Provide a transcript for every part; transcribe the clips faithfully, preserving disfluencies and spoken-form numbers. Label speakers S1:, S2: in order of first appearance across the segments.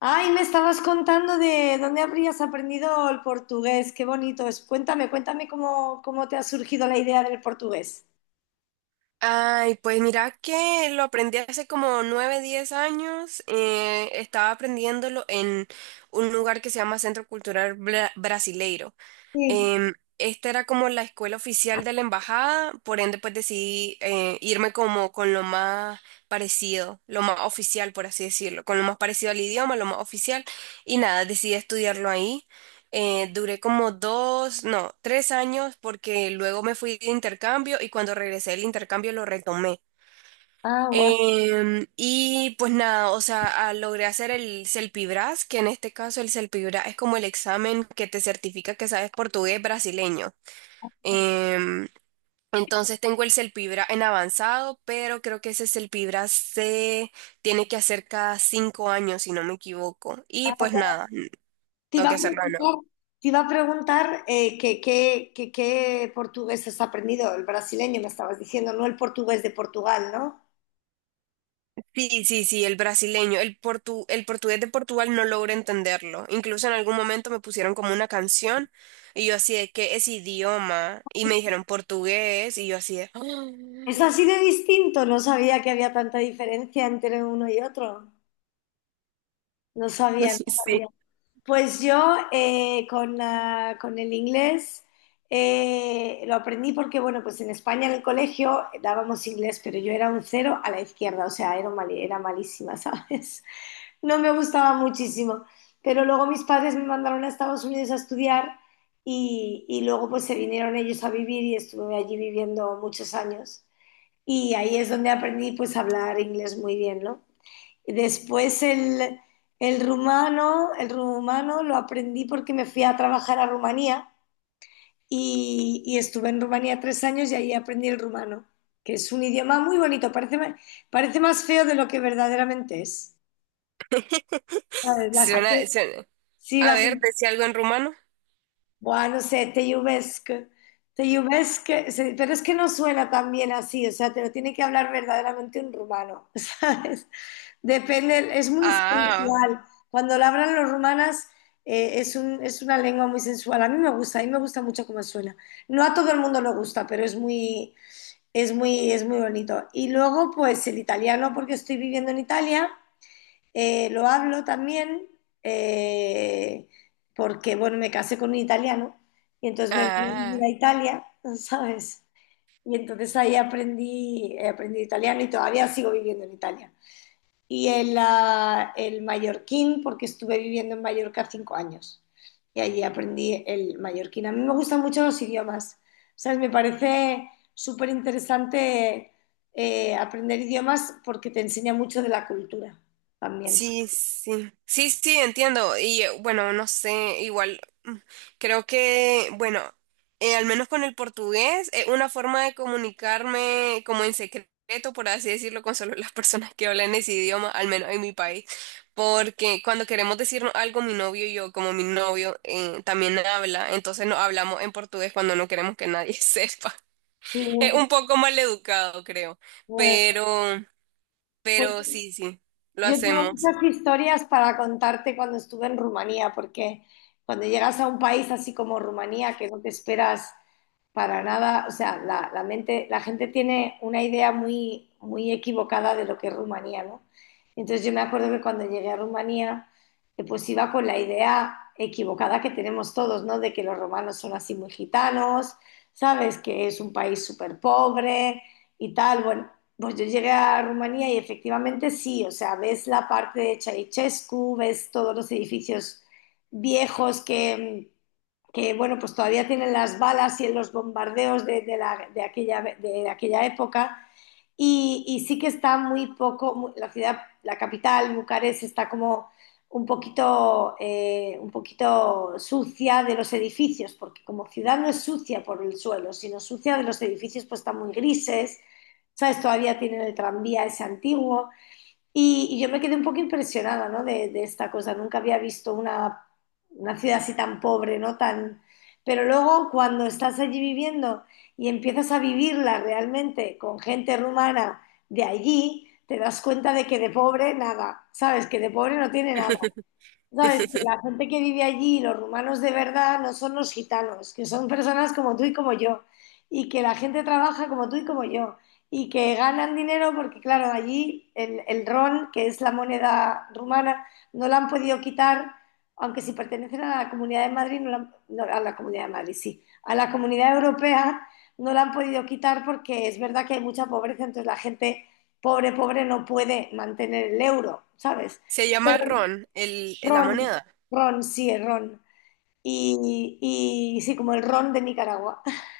S1: Ay, me estabas contando de dónde habrías aprendido el portugués. Qué bonito es. Cuéntame, cuéntame cómo, cómo te ha surgido la idea del portugués.
S2: Ay, pues mira que lo aprendí hace como nueve, diez años. Eh, estaba aprendiéndolo en un lugar que se llama Centro Cultural Bra- Brasileiro.
S1: Sí.
S2: Em, esta era como la escuela oficial de la embajada, por ende pues decidí eh, irme como con lo más parecido, lo más oficial, por así decirlo, con lo más parecido al idioma, lo más oficial, y nada, decidí estudiarlo ahí. Eh, duré como dos, no, tres años porque luego me fui de intercambio y cuando regresé del intercambio lo retomé.
S1: Ah, guau.
S2: Em, y pues nada, o sea, ah, logré hacer el CELPIBRAS, que en este caso el CELPIBRAS es como el examen que te certifica que sabes portugués brasileño. Em, entonces tengo el CELPIBRAS en avanzado, pero creo que ese CELPIBRAS se tiene que hacer cada cinco años, si no me equivoco. Y
S1: Ah, ya.
S2: pues nada,
S1: Te
S2: tengo
S1: iba a
S2: que hacerlo.
S1: preguntar, te iba a preguntar eh, qué, qué, qué- qué portugués has aprendido. El brasileño me estabas diciendo, no el portugués de Portugal, ¿no?
S2: Sí, sí, sí, el brasileño, el portu, el portugués de Portugal no logro entenderlo. Incluso en algún momento me pusieron como una canción y yo así de, ¿qué es idioma? Y me dijeron portugués y yo así de, "Ah".
S1: Es así de distinto. No sabía que había tanta diferencia entre uno y otro. No sabía, no
S2: Sí,
S1: sabía. Pues yo eh, con, ah, con el inglés eh, lo aprendí porque, bueno, pues en España en el colegio dábamos inglés, pero yo era un cero a la izquierda, o sea, era, mal- era malísima, ¿sabes? No me gustaba muchísimo. Pero luego mis padres me mandaron a Estados Unidos a estudiar y, y luego pues se vinieron ellos a vivir y estuve allí viviendo muchos años. Y ahí es donde aprendí pues a hablar inglés muy bien, ¿no? Y después el, el rumano, el rumano lo aprendí porque me fui a trabajar a Rumanía y, y estuve en Rumanía tres años y ahí aprendí el rumano, que es un idioma muy bonito, parece, ma- parece más feo de lo que verdaderamente es. ¿Sabes? La gente,
S2: suena, suena.
S1: sí,
S2: A
S1: la
S2: ver, decía algo en rumano.
S1: Buah, no sé, te lluvesc. Te lluvesc, se- pero es que no suena tan bien así, o sea, te lo tiene que hablar verdaderamente un rumano, ¿sabes? Depende, es muy
S2: Ah,
S1: sensual. Cuando lo hablan los rumanas, eh, es un- es una lengua muy sensual. A mí me gusta, a mí me gusta mucho cómo suena. No a todo el mundo le gusta, pero es muy, es muy, es muy bonito. Y luego, pues el italiano, porque estoy viviendo en Italia. Eh, lo hablo también eh, porque, bueno, me casé con un italiano y entonces me vine a vivir
S2: ah.
S1: a Italia, ¿sabes? Y entonces ahí aprendí, eh, aprendí italiano y todavía sigo viviendo en Italia. Y el, ah, el mallorquín, porque estuve viviendo en Mallorca cinco años y allí aprendí el mallorquín. A mí me gustan mucho los idiomas, ¿sabes? Me parece súper interesante eh, aprender idiomas porque te enseña mucho de la cultura también.
S2: Sí, sí, sí, sí, entiendo. Y eh, bueno, no sé, igual mm, creo que, bueno, eh, al menos con el portugués, es una forma de comunicarme como en secreto, por así decirlo, con solo las personas que hablan ese idioma, al menos en mi país. Porque cuando queremos decirnos algo, mi novio y yo, como mi novio, eh, también habla, entonces nos hablamos en portugués cuando no queremos que nadie sepa.
S1: Sí,
S2: Es un poco mal educado, creo,
S1: pues,
S2: pero,
S1: pues,
S2: pero sí, sí, lo
S1: yo tengo
S2: hacemos.
S1: muchas historias para contarte cuando estuve en Rumanía, porque cuando llegas a un país así como Rumanía, que no te esperas para nada, o sea, la, la mente, la gente tiene una idea muy, muy equivocada de lo que es Rumanía, ¿no? Entonces yo me acuerdo que cuando llegué a Rumanía, eh, pues iba con la idea equivocada que tenemos todos, ¿no? De que los romanos son así muy gitanos, ¿sabes? Que es un país súper pobre y tal. Bueno, pues yo llegué a Rumanía y efectivamente sí, o sea, ves la parte de Ceausescu, ves todos los edificios viejos que, que bueno, pues todavía tienen las balas y los bombardeos de, de la- de aquella, de aquella época, y, y sí que está muy poco, mu- la ciudad, la capital, Bucarest, está como un poquito, eh, un poquito sucia de los edificios, porque como ciudad no es sucia por el suelo, sino sucia de los edificios, pues están muy grises, ¿sabes? Todavía tienen el tranvía ese antiguo. Y, y yo me quedé un poco impresionada, ¿no? De, de esta cosa. Nunca había visto una, una ciudad así tan pobre, ¿no? Tan... Pero luego cuando estás allí viviendo y empiezas a vivirla realmente con gente rumana de allí, te das cuenta de que de pobre nada, ¿sabes? Que de pobre no tiene nada. Sabes que la gente que vive allí, los rumanos de verdad, no son los gitanos, que son personas como tú y como yo, y que la gente trabaja como tú y como yo, y que ganan dinero porque, claro, allí el, el ron, que es la moneda rumana, no la han podido quitar, aunque si pertenecen a la Comunidad de Madrid, no la han- no, a la Comunidad de Madrid, sí, a la Comunidad Europea no la han podido quitar porque es verdad que hay mucha pobreza, entonces la gente pobre, pobre no puede mantener el euro, ¿sabes?
S2: Se llama ron, el, la
S1: Ron,
S2: moneda.
S1: ron, sí, el ron. Y, y sí, como el ron de Nicaragua.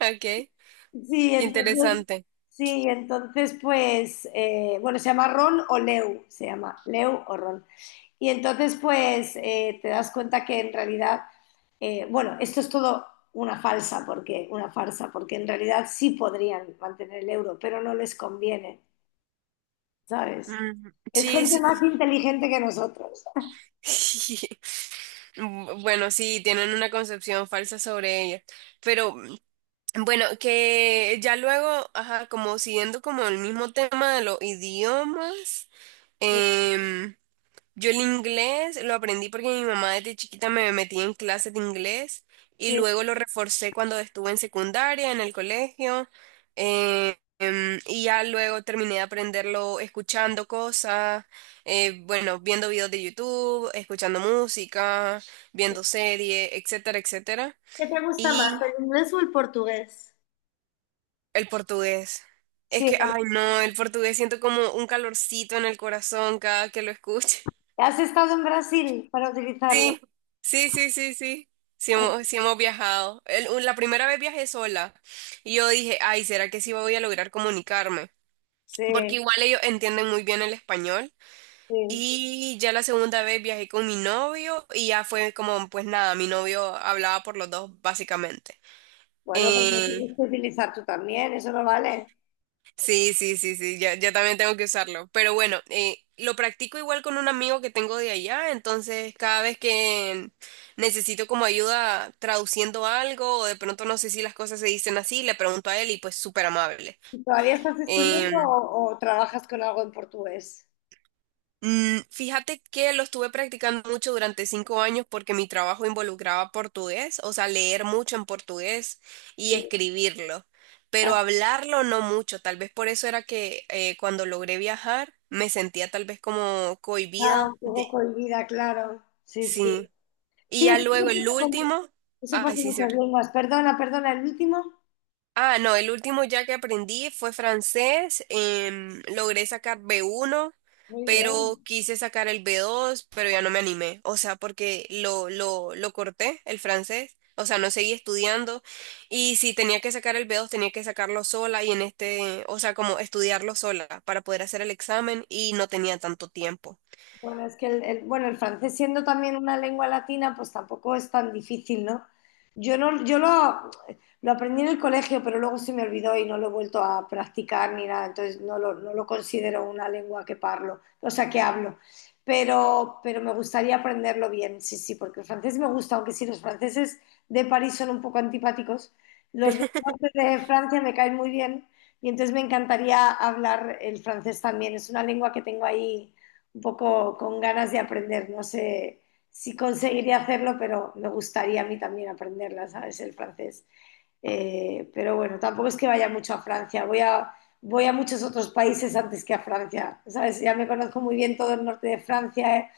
S2: Ok, qué
S1: Sí, entonces,
S2: interesante.
S1: sí, entonces pues, eh, bueno, se llama ron o leu, se llama leu o ron. Y entonces pues eh, te das cuenta que en realidad, eh, bueno, esto es todo una falsa, porque, una farsa, porque en realidad sí podrían mantener el euro, pero no les conviene, ¿sabes?
S2: Mm,
S1: Es
S2: sí,
S1: gente más
S2: sí.
S1: inteligente que nosotros.
S2: Bu- Bueno, sí, tienen una concepción falsa sobre ella. Pero mm, bueno, que ya luego, ajá, como siguiendo como el mismo tema de los idiomas, em, yo el inglés lo aprendí porque mi mamá desde chiquita me metía en clases de inglés y
S1: Sí.
S2: luego lo reforcé cuando estuve en secundaria, en el colegio, eh, em, y ya luego terminé de aprenderlo escuchando cosas, eh, bueno, viendo videos de YouTube, escuchando música, viendo series, etcétera, etcétera.
S1: ¿Qué te gusta más,
S2: Y
S1: el inglés o el portugués?
S2: el portugués. Es
S1: Sí,
S2: que,
S1: bueno,
S2: ay no, el portugués siento como un calorcito en el corazón cada que lo escucho.
S1: has estado en Brasil para utilizarlo.
S2: Sí, sí, sí, sí, sí. Sí hemos, sí hemos viajado. El- la primera vez viajé sola y yo dije, ay, ¿será que sí voy a lograr comunicarme? Porque
S1: Sí,
S2: igual ellos entienden muy bien el español.
S1: sí.
S2: Y ya la segunda vez viajé con mi novio y ya fue como, pues nada, mi novio hablaba por los dos básicamente.
S1: Bueno, pues lo
S2: Eh,
S1: tienes que utilizar tú también, eso no vale.
S2: Sí, sí, sí, sí, yo, yo también tengo que usarlo. Pero bueno, eh, lo practico igual con un amigo que tengo de allá, entonces cada vez que necesito como ayuda traduciendo algo o de pronto no sé si las cosas se dicen así, le pregunto a él y pues súper amable.
S1: ¿Y todavía estás estudiando
S2: Em,
S1: o, o trabajas con algo en portugués?
S2: Mm, fíjate que lo estuve practicando mucho durante cinco años porque mi trabajo involucraba portugués, o sea, leer mucho en portugués y
S1: Sí.
S2: escribirlo, pero
S1: Ah,
S2: hablarlo no mucho. Tal vez por eso era que eh, cuando logré viajar me sentía tal vez como
S1: ah, un
S2: cohibida de.
S1: poco cohibida, claro. Sí, sí.
S2: Sí. Y
S1: Sí, es-
S2: ya luego
S1: eso pasa
S2: el
S1: con-
S2: último,
S1: eso pasa
S2: ay,
S1: en
S2: sí, sí.
S1: muchas lenguas. Perdona, perdona, el último.
S2: Ah, no, el último ya que aprendí fue francés. Em, logré sacar B uno,
S1: Muy
S2: pero
S1: bien.
S2: quise sacar el B dos, pero ya no me animé. O sea, porque lo, lo, lo corté, el francés. O sea, no seguí estudiando. Y si tenía que sacar el B dos, tenía que sacarlo sola y en este, o sea, como estudiarlo sola para poder hacer el examen y no tenía tanto tiempo.
S1: Bueno, es que el, el- bueno, el francés siendo también una lengua latina, pues tampoco es tan difícil, ¿no? Yo no, yo lo, lo aprendí en el colegio, pero luego se me olvidó y no lo he vuelto a practicar ni nada, entonces no lo, no lo considero una lengua que parlo, o sea, que hablo. Pero, pero me gustaría aprenderlo bien, sí, sí, porque el francés me gusta, aunque sí, los franceses de París son un poco antipáticos, los del norte de Francia me caen muy bien y entonces me encantaría hablar el francés también, es una lengua que tengo ahí un poco con ganas de aprender. No sé si conseguiría hacerlo, pero me gustaría a mí también aprenderla, ¿sabes? El francés. Eh, pero bueno, tampoco es que vaya mucho a Francia, voy a, voy a muchos otros países antes que a Francia, ¿sabes? Ya me conozco muy bien todo el norte de Francia eh,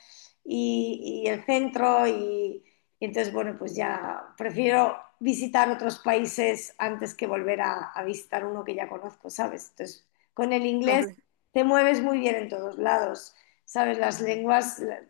S1: y, y, el centro y, y, entonces, bueno, pues ya prefiero visitar otros países antes que volver a, a visitar uno que ya conozco, ¿sabes? Entonces, con el inglés
S2: Comple-
S1: te mueves muy bien en todos lados, ¿sabes? Las lenguas, la-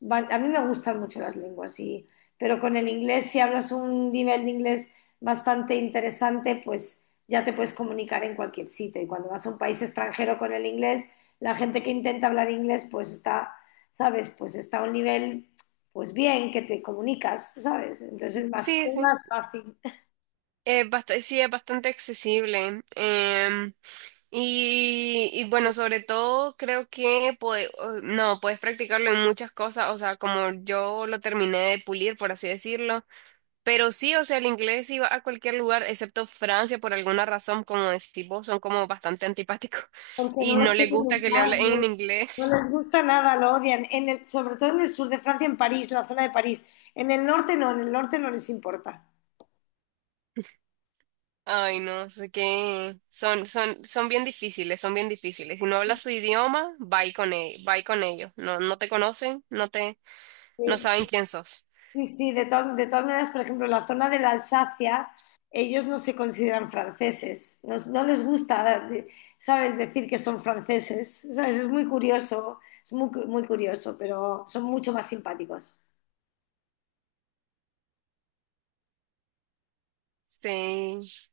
S1: van- a mí me gustan mucho las lenguas, y, pero con el inglés, si hablas un nivel de inglés bastante interesante, pues ya te puedes comunicar en cualquier sitio. Y cuando vas a un país extranjero con el inglés, la gente que intenta hablar inglés, pues está, ¿sabes? Pues está a un nivel, pues bien, que te comunicas, ¿sabes? Entonces es más,
S2: Sí,
S1: es
S2: sí.
S1: más fácil,
S2: Es bast- sí, es bastante accesible. Em, Y, y bueno, sobre todo creo que puede- o- no, puedes practicarlo en muchas cosas, o sea, como yo lo terminé de pulir, por así decirlo, pero sí, o sea, el inglés iba a cualquier lugar, excepto Francia, por alguna razón, como decís vos, son como bastante antipáticos
S1: porque
S2: y
S1: no
S2: no
S1: lo
S2: les
S1: quieren
S2: gusta que le
S1: usar,
S2: hablen en
S1: no. No
S2: inglés.
S1: les gusta nada, lo odian. En el- sobre todo en el sur de Francia, en París, la zona de París. En el norte no, en el norte no les importa.
S2: Ay, no, no sé qué son, son, son, bien difíciles, son bien difíciles. Si no hablas su idioma, va con, e- va con ellos. No, no te conocen, no te, no
S1: Sí.
S2: saben quién sos.
S1: Sí, sí, de todas, de todas maneras, por ejemplo, la zona de la Alsacia, ellos no se consideran franceses, no, no les gusta, de- ¿sabes?, decir que son franceses, ¿sabes? Es muy curioso, es muy, cu- muy curioso, pero son mucho más simpáticos.
S2: Sí.